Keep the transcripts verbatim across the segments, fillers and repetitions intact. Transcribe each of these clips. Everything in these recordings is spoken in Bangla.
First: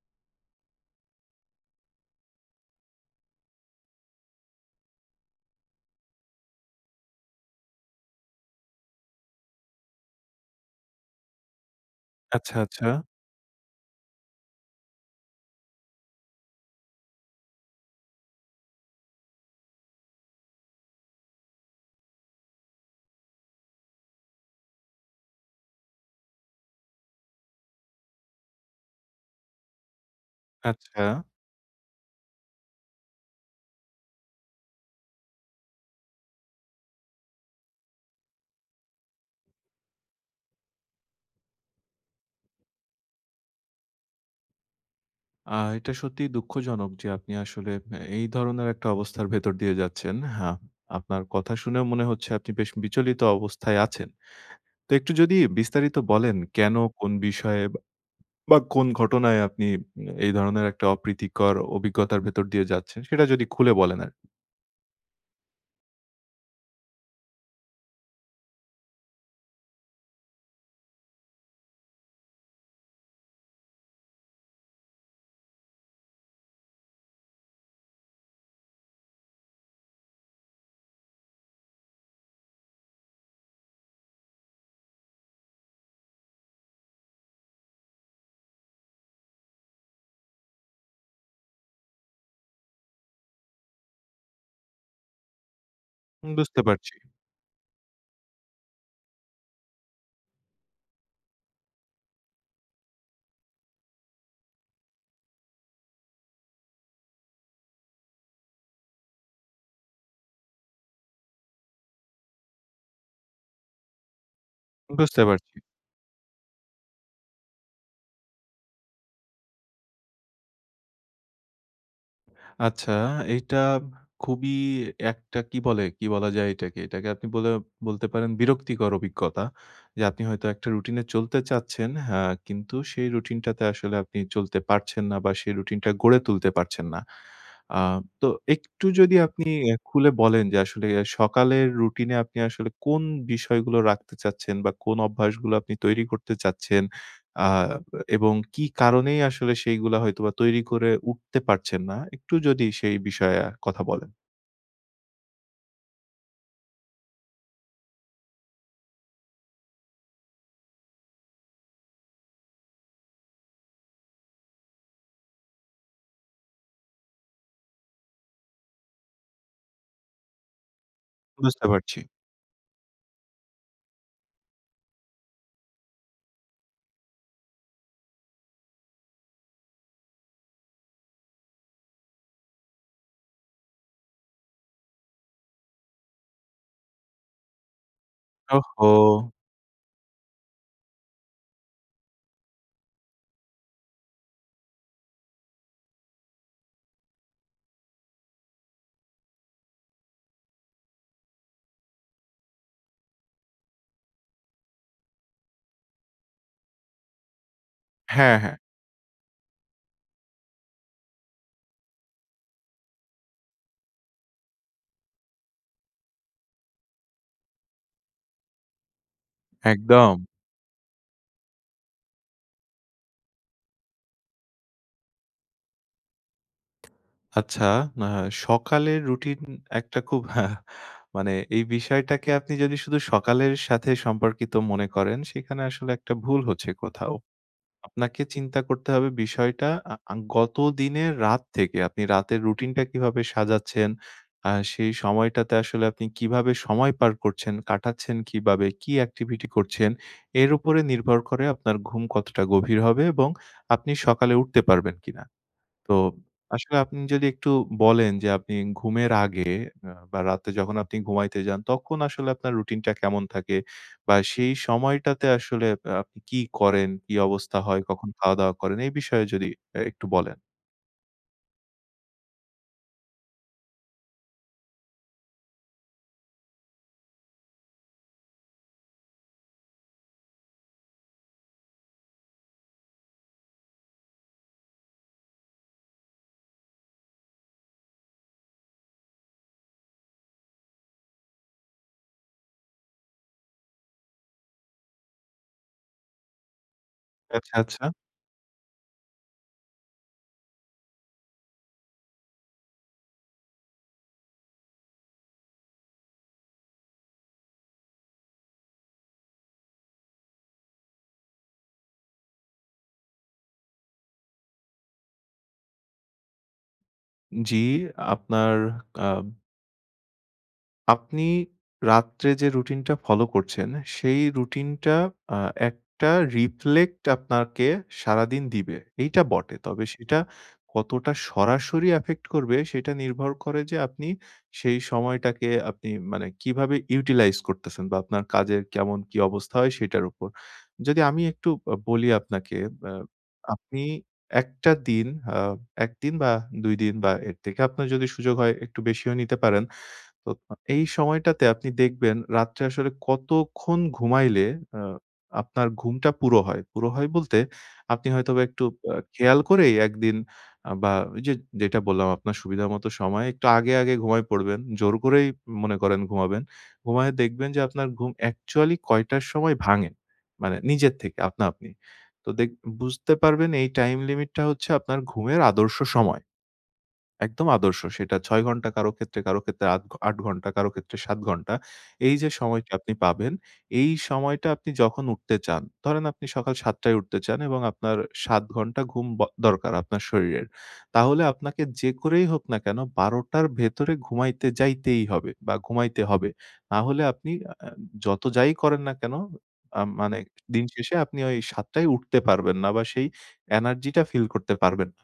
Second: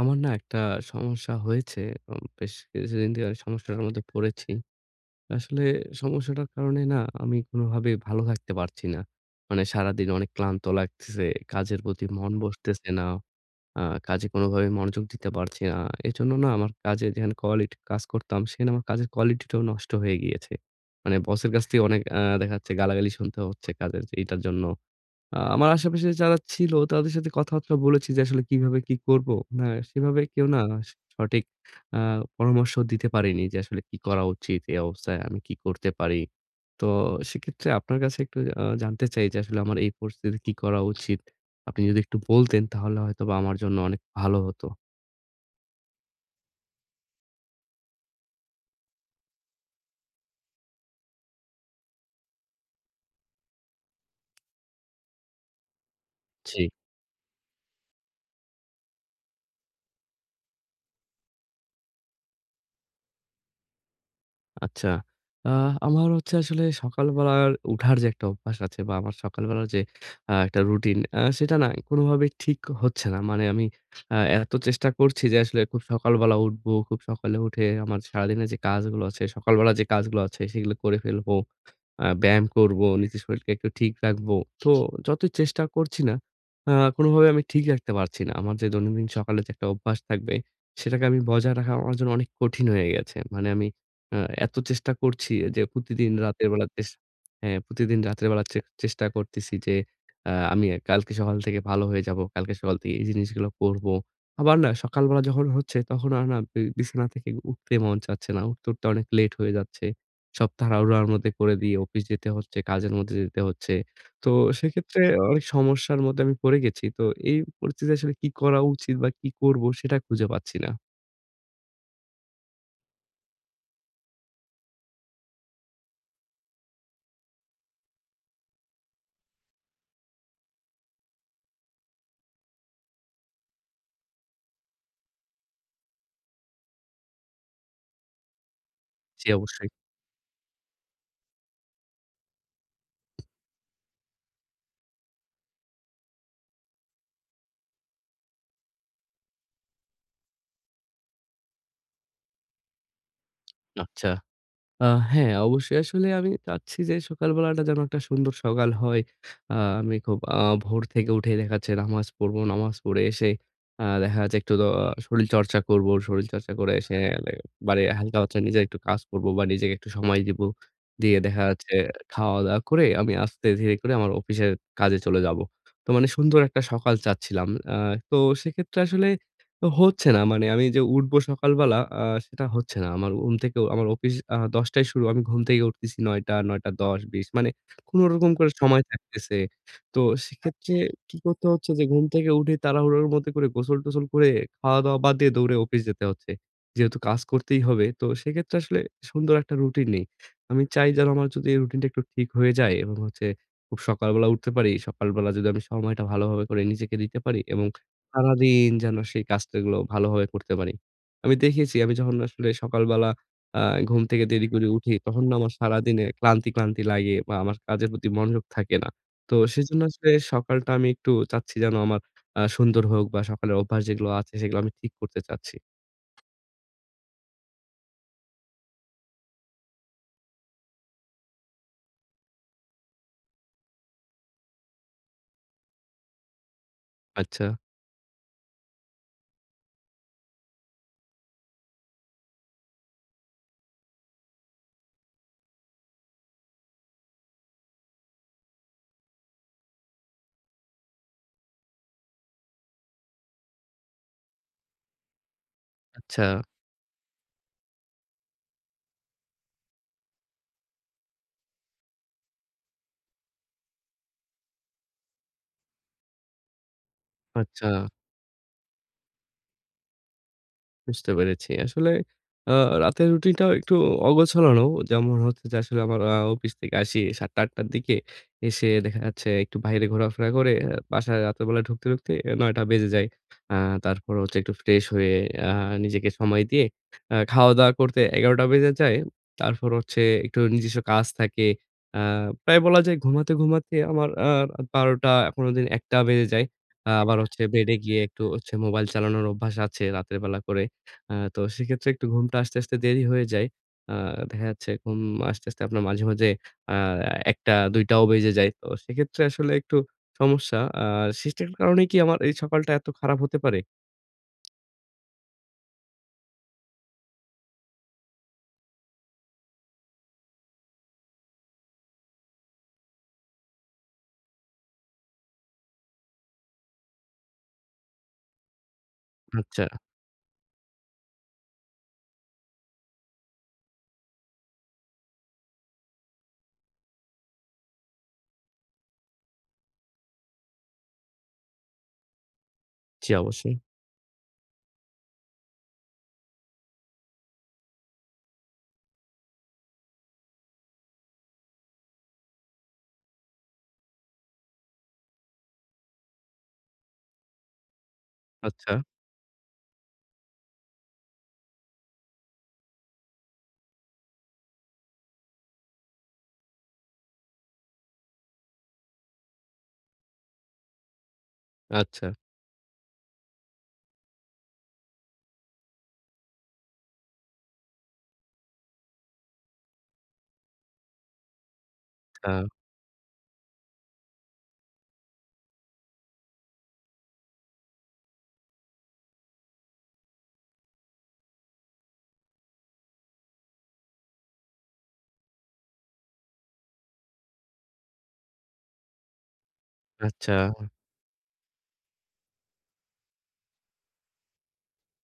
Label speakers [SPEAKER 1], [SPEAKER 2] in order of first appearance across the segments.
[SPEAKER 1] আমার না একটা সমস্যা হয়েছে। উম বেশ কিছুদিন থেকে আমি সমস্যাটার মধ্যে পড়েছি। আসলে সমস্যাটার কারণে না আমি কোনোভাবে ভালো থাকতে পারছি না। মানে সারাদিন অনেক ক্লান্ত লাগতেছে, কাজের প্রতি মন
[SPEAKER 2] আচ্ছা, আচ্ছা,
[SPEAKER 1] বসতেছে না। আ কাজে কোনোভাবে মনোযোগ দিতে পারছি না। এজন্য না আমার কাজে যেখানে কোয়ালিটি কাজ করতাম, সেখানে আমার কাজের কোয়ালিটিটাও নষ্ট হয়ে গিয়েছে। মানে বসের কাছ থেকে অনেক আ দেখা যাচ্ছে গালাগালি শুনতে হচ্ছে কাজের এইটার জন্য। আ আমার আশেপাশে যারা ছিল তাদের সাথে কথাবার্তা বলেছি যে আসলে কিভাবে কি করব। না সেভাবে কেউ না স
[SPEAKER 2] আচ্ছা।
[SPEAKER 1] সঠিক আ পরামর্শ দিতে পারেনি যে আসলে কি করা উচিত? এই অবস্থায় আমি কি করতে পারি? তো সেক্ষেত্রে আপনার কাছে একটু আ জানতে চাই যে আসলে আমার এই পরিস্থিতিতে কি করা উচিত? আপনি যদি একটু বলতেন তাহলে হয়তোবা আমার জন্য অনেক ভালো হতো।
[SPEAKER 2] আ এটা সত্যিই দুঃখজনক যে আপনি আসলে অ্যা এই ধরনের একটা অবস্থার ভেতর দিয়ে যাচ্ছেন। হ্যাঁ, আপনার কথা শুনেও মনে হচ্ছে আপনি বেশ বিচলিত অবস্থায় আছেন। তো একটু যদি বিস্তারিত বলেন
[SPEAKER 1] জি।
[SPEAKER 2] কেন, কোন বিষয়ে বা কোন ঘটনায় আপনি উম এই ধরনের একটা অপ্রীতিকর অভিজ্ঞতার ভেতর দিয়ে যাচ্ছেন সেটা যদি খুলে বলেন আর
[SPEAKER 1] আচ্ছা। আ আমার হচ্ছে আসলে সকালবেলার উঠার যে একটা অভ্যাস আছে বা আমার সকালবেলার যে আ একটা রুটিন আ সেটা না কোনোভাবেই ঠিক হচ্ছে না। মানে আমি আ এত চেষ্টা করছি যে আসলে খুব সকালবেলা উঠবো, খুব সকালে উঠে আমার সারাদিনের যে কাজগুলো আছে, সকালবেলা যে কাজগুলো আছে সেগুলো করে ফেলবো। আ ব্যায়াম করবো, নিজের শরীরকে একটু ঠিক রাখবো। তো যতই চেষ্টা করছি না, আ কোনোভাবে আমি ঠিক রাখতে পারছি না। আমার যে দৈনন্দিন সকালে যে একটা অভ্যাস থাকবে, সেটাকে আমি বজায় রাখা আমার জন্য অনেক কঠিন হয়ে গেছে। মানে আমি আ এত চেষ্টা করছি যে প্রতিদিন রাতের
[SPEAKER 2] বুঝতে
[SPEAKER 1] বেলা চেস
[SPEAKER 2] পারছি,
[SPEAKER 1] হ্যাঁ, প্রতিদিন রাতের বেলা চে চেষ্টা করতেছি যে আ আমি কালকে সকাল থেকে ভালো হয়ে যাবো। কালকে সকাল থেকে এই জিনিসগুলো করবো। আবার না সকালবেলা যখন হচ্ছে, তখন আর না বি বিছানা থেকে উঠতে মন চাচ্ছে না। উঠতে, উঠতে অনেক লেট হয়ে যাচ্ছে। সব তাড়াহুড়ার মধ্যে করে দিয়ে অফিস যেতে হচ্ছে, কাজের মধ্যে যেতে হচ্ছে। তো সেক্ষেত্রে
[SPEAKER 2] বুঝতে
[SPEAKER 1] অনেক
[SPEAKER 2] পারছি।
[SPEAKER 1] সমস্যার মধ্যে আমি পড়ে গেছি। তো এই পরিস্থিতিতে আসলে কি করা উচিত বা কি করব সেটা খুঁজে পাচ্ছি না।
[SPEAKER 2] আচ্ছা, এইটা খুবই একটা কি বলে, কি বলা যায় এটাকে? এটাকে আপনি বলে বলতে পারেন বিরক্তিকর অভিজ্ঞতা। যে আপনি হয়তো একটা রুটিনে চলতে চাচ্ছেন, হ্যাঁ, কিন্তু সেই রুটিনটাতে আসলে আপনি চলতে পারছেন না বা সেই রুটিনটা গড়ে তুলতে পারছেন না। আ তো একটু যদি
[SPEAKER 1] জি,
[SPEAKER 2] আপনি
[SPEAKER 1] অবশ্যই।
[SPEAKER 2] এ খুলে বলেন যে আসলে সকালের রুটিনে আপনি আসলে কোন বিষয়গুলো রাখতে চাচ্ছেন বা কোন অভ্যাসগুলো আপনি তৈরি করতে চাচ্ছেন? আ এবং কি কারণেই আসলে সেইগুলা হয়তোবা তৈরি করে উঠতে পারছেন না? একটু যদি সেই বিষয়ে কথা
[SPEAKER 1] আচ্ছা।
[SPEAKER 2] বলেন।
[SPEAKER 1] আ হ্যাঁ, অবশ্যই। আসলে আমি চাচ্ছি যে সকালবেলাটা যেন একটা সুন্দর সকাল হয়। আ আমি খুব আ ভোর থেকে উঠে দেখা যাচ্ছে নামাজ পড়বো। নামাজ পড়ে এসে আ দেখা যাচ্ছে একটু দ শরীরচর্চা করবো। শরীরচর্চা করে এসে লে বাড়ি হালকা হচ্ছে নিজে একটু কাজ করবো বা নিজেকে একটু সময় দিবো। দিয়ে দেখা
[SPEAKER 2] বুঝতে
[SPEAKER 1] যাচ্ছে
[SPEAKER 2] পারছি।
[SPEAKER 1] খাওয়া-দাওয়া করে আমি আস্তে ধীরে করে আমার অফিসের কাজে চলে যাবো। তো মানে সুন্দর একটা সকাল চাচ্ছিলাম। আ তো সেক্ষেত্রে আসলে তো হচ্ছে না। মানে আমি যে উঠবো সকালবেলা আ সেটা হচ্ছে না। আমার ঘুম থেকে উ- আমার অফিস আ দশ টায় শুরু। আমি ঘুম থেকে উঠতেছি ৯ঃ শূন্য শূন্য, ৯ঃ শূন্য শূন্য, দশ, বিশ মানে কোনরকম করে সময়
[SPEAKER 2] ওহহো!
[SPEAKER 1] থাকতেছে। তো সেক্ষেত্রে আচ্ছা। কি করতে হচ্ছে যে ঘুম থেকে উঠে তাড়াহুড়োর মধ্যে করে গোসল-টোসল করে খাওয়া-দাওয়া বাদ দিয়ে দৌড়ে অফিস যেতে হচ্ছে। যেহেতু কাজ করতেই হবে। তো সেক্ষেত্রে আসলে সুন্দর একটা রুটিন নেই। আমি চাই যেন আমার যদি এই রুটিনটা একটু ঠিক হয়ে যায় এবং হচ্ছে খুব সকালবেলা উঠতে পারি। সকালবেলা যদি আমি সময়টা ভালোভাবে করে নিজেকে দিতে পারি এবং
[SPEAKER 2] হ্যাঁ, হ্যাঁ,
[SPEAKER 1] সারাদিন যেন সেই কাজগুলো ভালোভাবে করতে পারি। আমি দেখেছি আমি যখন আসলে সকালবেলা আ ঘুম থেকে দেরি করে উঠি, তখন না আমার সারাদিনে ক্লান্তি, ক্লান্তি লাগে বা আমার কাজের প্রতি মনোযোগ থাকে না। তো সেজন্য আসলে
[SPEAKER 2] একদম।
[SPEAKER 1] সকালটা আমি একটু চাচ্ছি যেন আমার আ সুন্দর হোক বা সকালের অভ্যাস যেগুলো আছে সেগুলো আমি ঠিক করতে চাচ্ছি।
[SPEAKER 2] আচ্ছা, আ সকালের রুটিন একটা খুব মানে এই বিষয়টাকে আপনি যদি শুধু সকালের সাথে সম্পর্কিত মনে করেন, সেখানে আসলে একটা ভুল হচ্ছে কোথাও।
[SPEAKER 1] আচ্ছা,
[SPEAKER 2] আপনাকে চিন্তা করতে হবে বিষয়টা আ আ গত দিনের রাত থেকে আপনি রাতের রুটিনটা কিভাবে সাজাচ্ছেন? আ সেই সময়টাতে আসলে আপনি কিভাবে সময় পার করছেন, কাটাচ্ছেন কিভাবে, কি activity করছেন? এর উপরে নির্ভর করে আপনার ঘুম কতটা গভীর হবে এবং আপনি সকালে উঠতে পারবেন কিনা। তো
[SPEAKER 1] আচ্ছা,
[SPEAKER 2] আসলে আপনি যদি একটু বলেন যে আপনি ঘুমের আগে আ বা রাতে যখন আপনি ঘুমাইতে যান তখন আসলে আপনার রুটিনটা কেমন থাকে? বা সেই সময়টাতে আসলে আ আপনি কি করেন? কি অবস্থা
[SPEAKER 1] আচ্ছা।
[SPEAKER 2] হয়? কখন খাওয়া-দাওয়া করেন? এই বিষয়ে যদি আ একটু বলেন।
[SPEAKER 1] বুঝতে পেরেছি। আসলে আ রাতের রুটিনটাও একটু অগোছালো। যেমন হচ্ছে যে আসলে আমার আ অফিস থেকে আসি ৭ঃ০০-৮ঃ শূন্য শূন্য র দিকে। এসে দেখা যাচ্ছে একটু বাইরে ঘোরাফেরা করে আ বাসায় রাতের বেলা ঢুকতে, ঢুকতে ৯ঃ শূন্য শূন্য বেজে যায়। আ তারপর হচ্ছে একটু ফ্রেশ হয়ে আ নিজেকে সময় দিয়ে আ খাওয়া-দাওয়া করতে ১১ঃ শূন্য শূন্য বেজে যায়। তারপর হচ্ছে একটু নিজস্ব কাজ থাকে। আ প্রায় বলা যায় ঘুমাতে, ঘুমাতে আমার আ রাত ১২ঃ শূন্য শূন্য কোনদিন ১ঃ শূন্য শূন্য বেজে যায়। আ আবার হচ্ছে
[SPEAKER 2] আচ্ছা,
[SPEAKER 1] বেডে
[SPEAKER 2] আচ্ছা।
[SPEAKER 1] গিয়ে একটু হচ্ছে মোবাইল চালানোর অভ্যাস আছে রাতের বেলা করে। আ তো সেক্ষেত্রে একটু ঘুমটা আসতে, আসতে দেরি হয়ে যায়। আ দেখা যাচ্ছে ঘুম আসতে, আসতে আপনার মাঝে, মাঝে আ ১ঃ০০-২ঃ শূন্য শূন্য ও বেজে যায়। তো সেক্ষেত্রে আসলে একটু সমস্যা। আ সিস্টেমের কারণে কি আমার এই সকালটা এত খারাপ হতে পারে?
[SPEAKER 2] জি, আপনার আ আপনি রাত্রে যে রুটিনটা ফলো করছেন, সেই রুটিনটা আ একটা রিফ্লেক্ট আপনাকে সারাদিন দিবে। এইটা বটে।
[SPEAKER 1] আচ্ছা।
[SPEAKER 2] তবে সেটা কতটা সরাসরি এফেক্ট করবে সেটা নির্ভর করে যে আপনি সেই সময়টাকে আপনি মানে কিভাবে ইউটিলাইজ করতেছেন বা আপনার কাজের কেমন কি অবস্থা হয় সেটার উপর। যদি আমি একটু আ বলি আপনাকে, আ
[SPEAKER 1] জি, অবশ্যই।
[SPEAKER 2] আপনি একটা দিন আ এক দিন বা দুই দিন বা এর থেকে আপনার যদি সুযোগ হয় একটু বেশিও নিতে পারেন। তো এই সময়টাতে আপনি দেখবেন রাত্রে আসলে কতক্ষণ ঘুমাইলে আ আপনার ঘুমটা পুরো হয়। পুরো হয় বলতে আপনি হয়তোবা একটু
[SPEAKER 1] আচ্ছা,
[SPEAKER 2] আ খেয়াল করেই একদিন আ বা ওই যে যেটা বললাম আপনার সুবিধা মতো সময় একটু আগে, আগে ঘুমায় পড়বেন। জোর করেই মনে করেন ঘুমাবেন। ঘুমায়ে দেখবেন যে আপনার ঘুম অ্যাকচুয়ালি কয়টার সময় ভাঙে। মানে নিজের থেকে আপনা আপনি।
[SPEAKER 1] আচ্ছা,
[SPEAKER 2] তো দেখ বুঝতে পারবেন এই টাইম লিমিটটা হচ্ছে আপনার ঘুমের আদর্শ সময়। একদম আদর্শ। সেটা ছয় ঘন্টা কারো ক্ষেত্রে, কারো ক্ষেত্রে আত আট ঘন্টা, কারো ক্ষেত্রে সাত ঘন্টা। এই যে
[SPEAKER 1] আ
[SPEAKER 2] সময়টা আপনি পাবেন, এই সময়টা আপনি যখন উঠতে চান, ধরেন আপনি সকাল সাত টায় উঠতে চান এবং আপনার সাত ঘন্টা ঘুম ব দরকার আপনার শরীরের। তাহলে আপনাকে যে করেই হোক না কেন বারো টার ভেতরে ঘুমাইতে যাইতেই হবে বা ঘুমাইতে হবে। না হলে আপনি আ যত যাই করেন না কেন, আ মানে
[SPEAKER 1] আচ্ছা।
[SPEAKER 2] দিন শেষে আপনি ওই সাত টায় উঠতে পারবেন না বা সেই এনার্জিটা ফিল করতে পারবেন না।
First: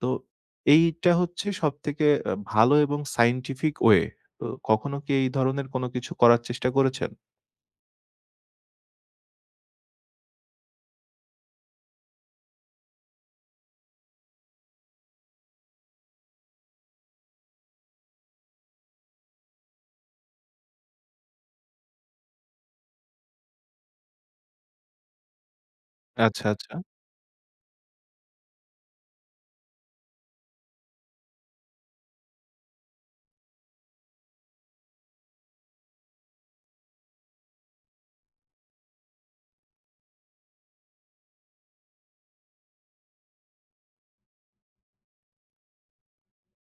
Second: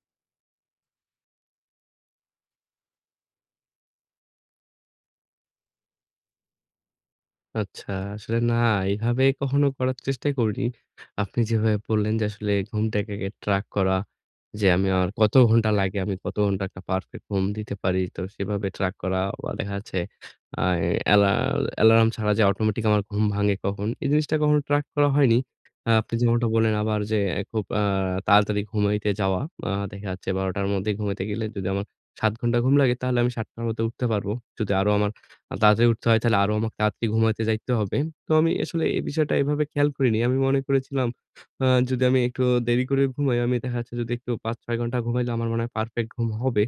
[SPEAKER 2] তো এইটা হচ্ছে সবথেকে আ ভালো এবং সায়েন্টিফিক ওয়ে। তো কখনো কি এই ধরনের কোনো কিছু করার চেষ্টা করেছেন?
[SPEAKER 1] আচ্ছা, আসলে না এভাবে কখনো করার চেষ্টা করিনি। আপনি যেভাবে বললেন যে আসলে ঘুমটাকে ট্র্যাক করা, যে আমি আমার কত ঘন্টা লাগে, আমি কত ঘন্টা একটা পারফেক্ট ঘুম দিতে পারি। তো সেভাবে ট্র্যাক করা বা দেখা যাচ্ছে আ অ্যালা অ্যালার্ম ছাড়া যে অটোমেটিক আমার ঘুম ভাঙে কখন, এই জিনিসটা কখনো ট্র্যাক করা হয়নি। আ আপনি যেমনটা
[SPEAKER 2] আচ্ছা, আচ্ছা।
[SPEAKER 1] বললেন আবার যে খুব আ তাড়াতাড়ি ঘুমাইতে যাওয়া। আ দেখা যাচ্ছে ১২ঃ শূন্য শূন্য টার মধ্যে ঘুমাইতে গেলে যদি আমার সাত ঘন্টা ঘুম লাগে তাহলে আমি ৭ঃ শূন্য শূন্য টার মধ্যে উঠতে পারব। যদি আরো আমার আ তাড়াতাড়ি উঠতে হয় তাহলে আরো আমাকে তাড়াতাড়ি ঘুমাতে যাইতে হবে। তো আমি আসলে এই বিষয়টা এভাবে খেয়াল করিনি। আমি মনে করেছিলাম আ যদি আমি একটু দেরি করে ঘুমাই, আমি দেখা যাচ্ছে যদি একটু পাঁচ ছয় ঘন্টা ঘুমাইলে আমার মনে হয় পারফেক্ট ঘুম হবে।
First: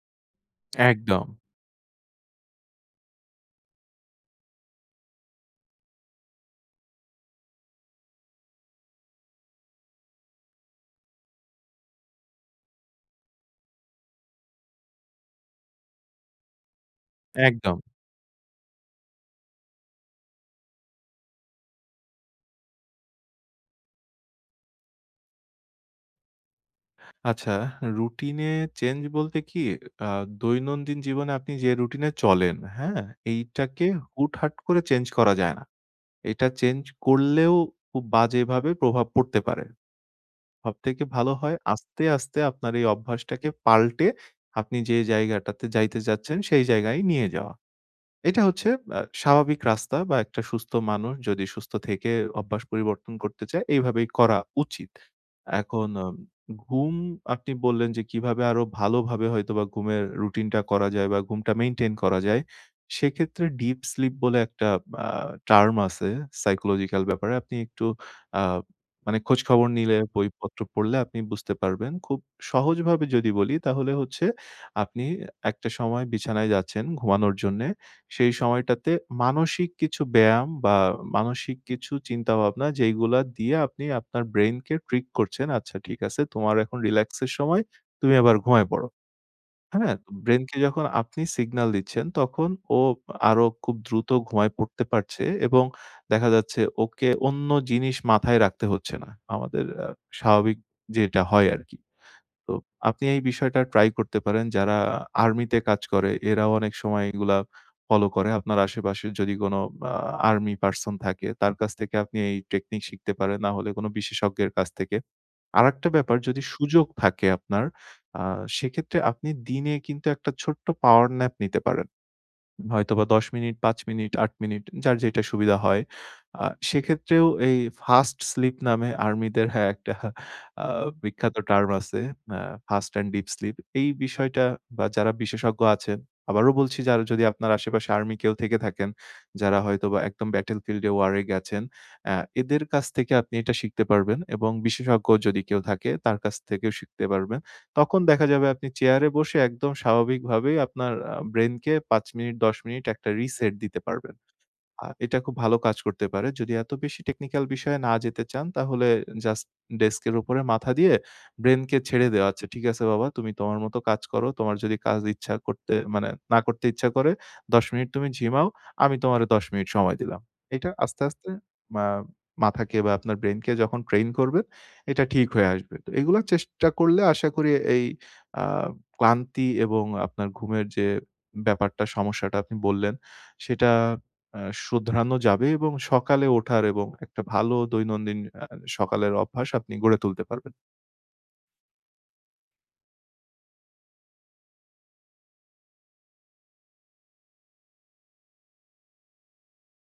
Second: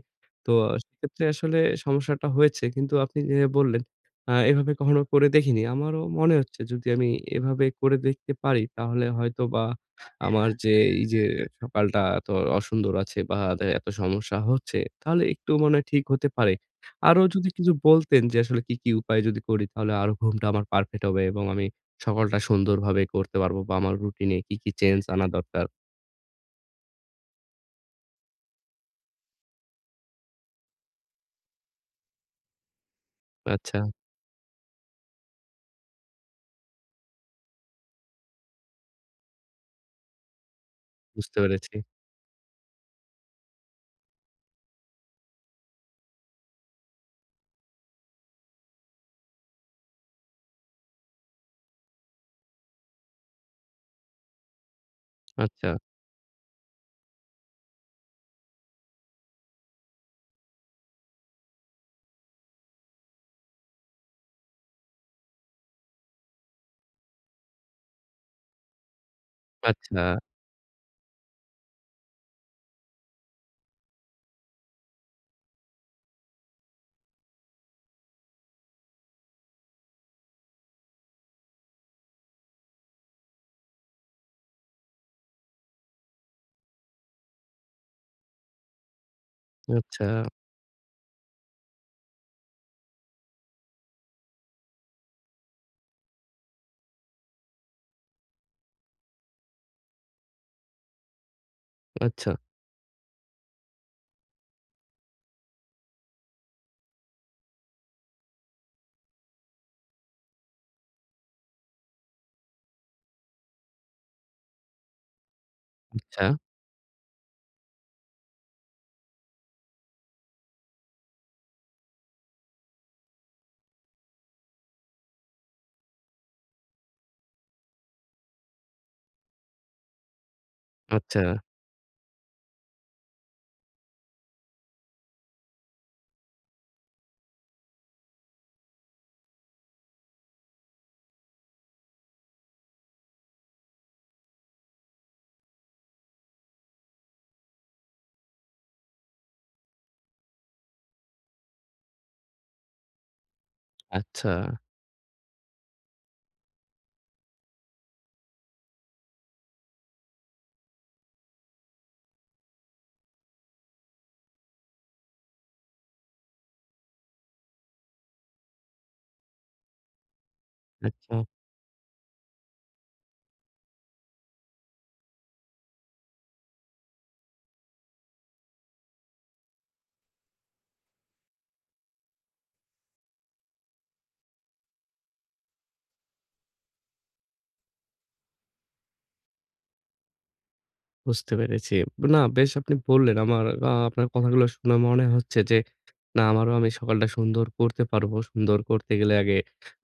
[SPEAKER 1] তো সেক্ষেত্রে
[SPEAKER 2] একদম,
[SPEAKER 1] আসলে সমস্যাটা হয়েছে। কিন্তু আপনি যে বললেন আ এভাবে কখনো করে দেখিনি। আমারও মনে হচ্ছে যদি আমি এভাবে করে দেখতে পারি তাহলে হয়তোবা আমার যে এই যে সকালটা এত অসুন্দর আছে বা এত সমস্যা হচ্ছে তাহলে একটু মনে হয় ঠিক হতে পারে। আরো যদি কিছু
[SPEAKER 2] একদম।
[SPEAKER 1] বলতেন যে আসলে কি, কি উপায় যদি করি তাহলে আরো ঘুমটা আমার পারফেক্ট হবে এবং আমি সকালটা সুন্দরভাবে করতে পারবো বা আমার রুটিনে কি, কি চেঞ্জ আনা দরকার?
[SPEAKER 2] আচ্ছা, রুটিনে চেঞ্জ বলতে কি আ দৈনন্দিন জীবনে আপনি যে রুটিনে চলেন, হ্যাঁ?
[SPEAKER 1] আচ্ছা,
[SPEAKER 2] এইটাকে হুটহাট করে চেঞ্জ করা যায় না। এটা চেঞ্জ করলেও খুব বাজেভাবে প্রভাব পড়তে পারে। সবথেকে ভালো
[SPEAKER 1] বুঝতে
[SPEAKER 2] হয়
[SPEAKER 1] পেরেছি।
[SPEAKER 2] আস্তে, আস্তে আপনার এই অভ্যাসটাকে পাল্টে আপনি যে জায়গাটাতে যাইতে চাচ্ছেন সেই জায়গায় নিয়ে যাওয়া। এটা হচ্ছে আ স্বাভাবিক রাস্তা বা একটা সুস্থ মানুষ যদি সুস্থ থেকে অভ্যাস পরিবর্তন করতে চায়, এইভাবেই করা উচিত।
[SPEAKER 1] আচ্ছা,
[SPEAKER 2] এখন আম ঘুম আপনি বললেন যে কিভাবে আরো ভালোভাবে হয়তোবা ঘুমের রুটিনটা করা যায় বা ঘুমটা মেইনটেইন করা যায়। সেক্ষেত্রে ডিপ স্লিপ বলে একটা আ টার্ম আছে সাইকোলজিক্যাল ব্যাপারে। আপনি একটু আ মানে খোঁজখবর নিলে,
[SPEAKER 1] আচ্ছা,
[SPEAKER 2] বইপত্র পড়লে আপনি বুঝতে পারবেন। খুব সহজভাবে যদি বলি তাহলে হচ্ছে আপনি একটা সময় বিছানায় যাচ্ছেন ঘুমানোর জন্যে। সেই সময়টাতে মানসিক কিছু ব্যায়াম বা মানসিক কিছু চিন্তাভাবনা যেইগুলা দিয়ে আপনি আপনার ব্রেইনকে ট্রিক করছেন, "আচ্ছা ঠিক আছে তোমার এখন রিল্যাক্স এর সময়, তুমি এবার ঘুমায় পড়ো।" হ্যাঁ?
[SPEAKER 1] আচ্ছা,
[SPEAKER 2] ব্রেইনকে যখন আপনি সিগন্যাল দিচ্ছেন তখন ও আরো খুব দ্রুত ঘুমায় পড়তে পারছে এবং দেখা যাচ্ছে ওকে অন্য জিনিস মাথায় রাখতে হচ্ছে না। আমাদের আ স্বাভাবিক যেটা হয় আরকি।
[SPEAKER 1] আচ্ছা,
[SPEAKER 2] তো আপনি এই বিষয়টা ট্রাই করতে পারেন। যারা আর্মিতে কাজ করে এরাও অনেক সময় এগুলা ফলো করে। আপনার আশেপাশে যদি কোনো আ আর্মি পারসন থাকে তার কাছ থেকে আপনি এই টেকনিক শিখতে পারেন। না হলে কোনো বিশেষজ্ঞের কাছ থেকে। আরেকটা ব্যাপার
[SPEAKER 1] আচ্ছা,
[SPEAKER 2] যদি সুযোগ থাকে আপনার আ সেক্ষেত্রে আপনি দিনে কিন্তু একটা ছোট্ট পাওয়ার ন্যাপ নিতে পারেন। হয়তোবা দশ মিনিট, পাঁচ মিনিট, আট মিনিট যার যেটা সুবিধা হয়। আ সেক্ষেত্রেও এই ফাস্ট স্লিপ নামে আর্মিদের হ্যাঁ, একটা আ
[SPEAKER 1] আচ্ছা,
[SPEAKER 2] বিখ্যাত টার্ম আছে। A fast and deep sleep. এই বিষয়টা বা যারা বিশেষজ্ঞ আছেন, আবারও বলছি যারা যদি আপনার আশেপাশে আর্মি কেউ থেকে থাকেন, যারা হয়তোবা একদম ব্যাটল ফিল্ডে ওয়ারে গেছেন, অ্যা এদের কাছ থেকে আপনি এটা শিখতে পারবেন এবং বিশেষজ্ঞ যদি কেউ থাকে তার কাছ থেকেও শিখতে পারবেন। তখন দেখা যাবে আপনি চেয়ারে বসে একদম স্বাভাবিকভাবেই আপনার আ ব্রেইনকে পাঁচ মিনিট দশ মিনিট একটা রিসেট দিতে পারবেন।
[SPEAKER 1] আচ্ছা,
[SPEAKER 2] আ এটা খুব ভালো কাজ করতে পারে। যদি এত বেশি টেকনিক্যাল বিষয়ে না যেতে চান তাহলে জাস্ট ডেস্কের উপরে মাথা দিয়ে ব্রেইনকে ছেড়ে দেওয়া। আচ্ছা ঠিক আছে বাবা তুমি তোমার মতো কাজ করো। তোমার যদি কাজ ইচ্ছা করতে মানে না করতে ইচ্ছা করে দশ মিনিট তুমি ঝিমাও। আমি তোমারে দশ মিনিট সময় দিলাম। এটা আস্তে,
[SPEAKER 1] আচ্ছা,
[SPEAKER 2] আস্তে মা মাথাকে বা আপনার ব্রেইনকে যখন ট্রেইন করবেন এটা ঠিক হয়ে আসবে। তো এগুলা চেষ্টা করলে আশা করি এই আ ক্লান্তি এবং আপনার ঘুমের যে ব্যাপারটা সমস্যাটা আপনি বললেন সেটা আ শুধরানো যাবে এবং সকালে ওঠার এবং একটা ভালো দৈনন্দিন আ সকালের অভ্যাস আপনি গড়ে তুলতে পারবেন।
[SPEAKER 1] বুঝতে পেরেছি। না বেশ আপনি বললেন আমার আ আপনার কথাগুলো শুনে মনে হচ্ছে যে না, আমারও আমি সকালটা সুন্দর করতে পারবো। সুন্দর করতে গেলে আগে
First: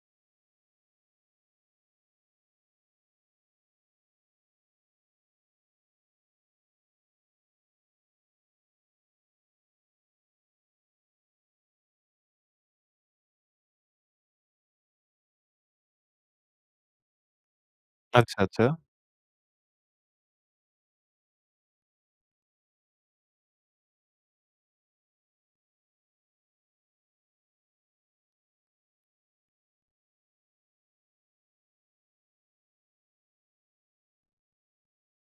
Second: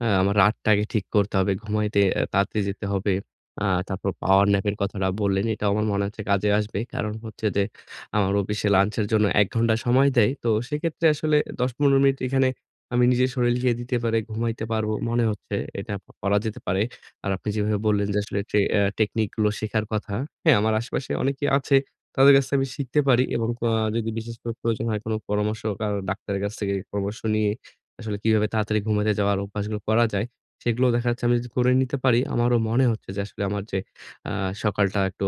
[SPEAKER 1] আ আমার রাতটা আগে ঠিক করতে হবে। ঘুমাইতে আ তাড়াতাড়ি যেতে হবে। আ তারপর পাওয়ার ন্যাপ এর কথাটা বললেন, এটাও আমার মনে হচ্ছে কাজে আসবে। কারণ হচ্ছে যে আমার অফিসে লাঞ্চের জন্য এক ঘন্টা সময় দেয়। তো সেক্ষেত্রে আসলে দশ পনেরো মিনিট এখানে আমি নিজের শরীলকে দিতে পারে ঘুমাইতে পারবো মনে হচ্ছে। এটা করা যেতে পারে। আর আপনি যেভাবে বললেন যে
[SPEAKER 2] আচ্ছা,
[SPEAKER 1] আসলে টে
[SPEAKER 2] আচ্ছা।
[SPEAKER 1] অ্যা টেকনিক গুলো শেখার কথা। হ্যাঁ, আমার আশেপাশে অনেকেই আছে। তাদের কাছ থেকে আমি শিখতে পারি এবং আ যদি বিশেষ করে প্রয়োজন হয় কোনো পরামর্শ কারো ডাক্তারের কাছ থেকে পরামর্শ নিয়ে আসলে কিভাবে তাড়াতাড়ি ঘুমাতে যাওয়ার অভ্যাসগুলো করা যায়, সেগুলো দেখা যাচ্ছে আমি যদি করে নিতে পারি, আমারও মনে হচ্ছে যে আসলে আমার যে আ সকালটা একটু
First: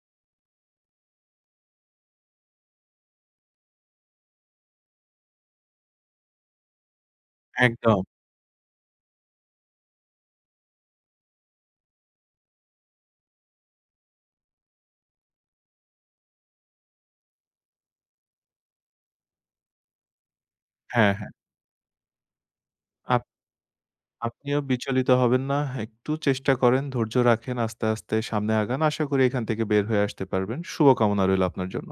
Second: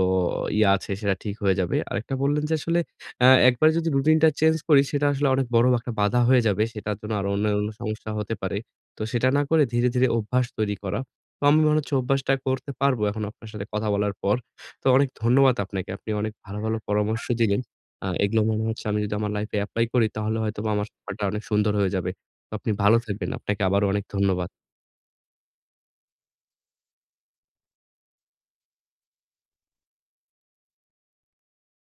[SPEAKER 1] ইয়ে আছে সেটা ঠিক হয়ে যাবে। আরেকটা বললেন যে আসলে আ একবার যদি রুটিনটা চেঞ্জ করি সেটা আসলে অনেক বড় একটা বাধা হয়ে যাবে। সেটার জন্য আরো অন্যান্য
[SPEAKER 2] একদম।
[SPEAKER 1] সমস্যা হতে পারে। তো সেটা না করে ধীরে, ধীরে অভ্যাস তৈরি করা। তো আমি মনে হচ্ছে অভ্যাসটা করতে পারবো এখন আপনার সাথে কথা বলার পর। তো অনেক ধন্যবাদ আপনাকে। আপনি অনেক ভালো, ভালো পরামর্শ দিলেন। আ এগুলো মনে হচ্ছে আমি যদি আমার লাইফে এপ্লাই করি তাহলে হয়তোবা আমার
[SPEAKER 2] হ্যাঁ,
[SPEAKER 1] সফরটা
[SPEAKER 2] হ্যাঁ।
[SPEAKER 1] অনেক সুন্দর হয়ে যাবে। তো আপনি ভালো
[SPEAKER 2] আপ
[SPEAKER 1] থাকবেন। আপনাকে আবারও অনেক ধন্যবাদ।
[SPEAKER 2] আপনিও বিচলিত হবেন না। একটু চেষ্টা করেন, ধৈর্য রাখেন, আস্তে, আস্তে সামনে আগান। আশা করি এখান থেকে বের হয়ে আসতে পারবেন। শুভকামনা রইল আপনার জন্য।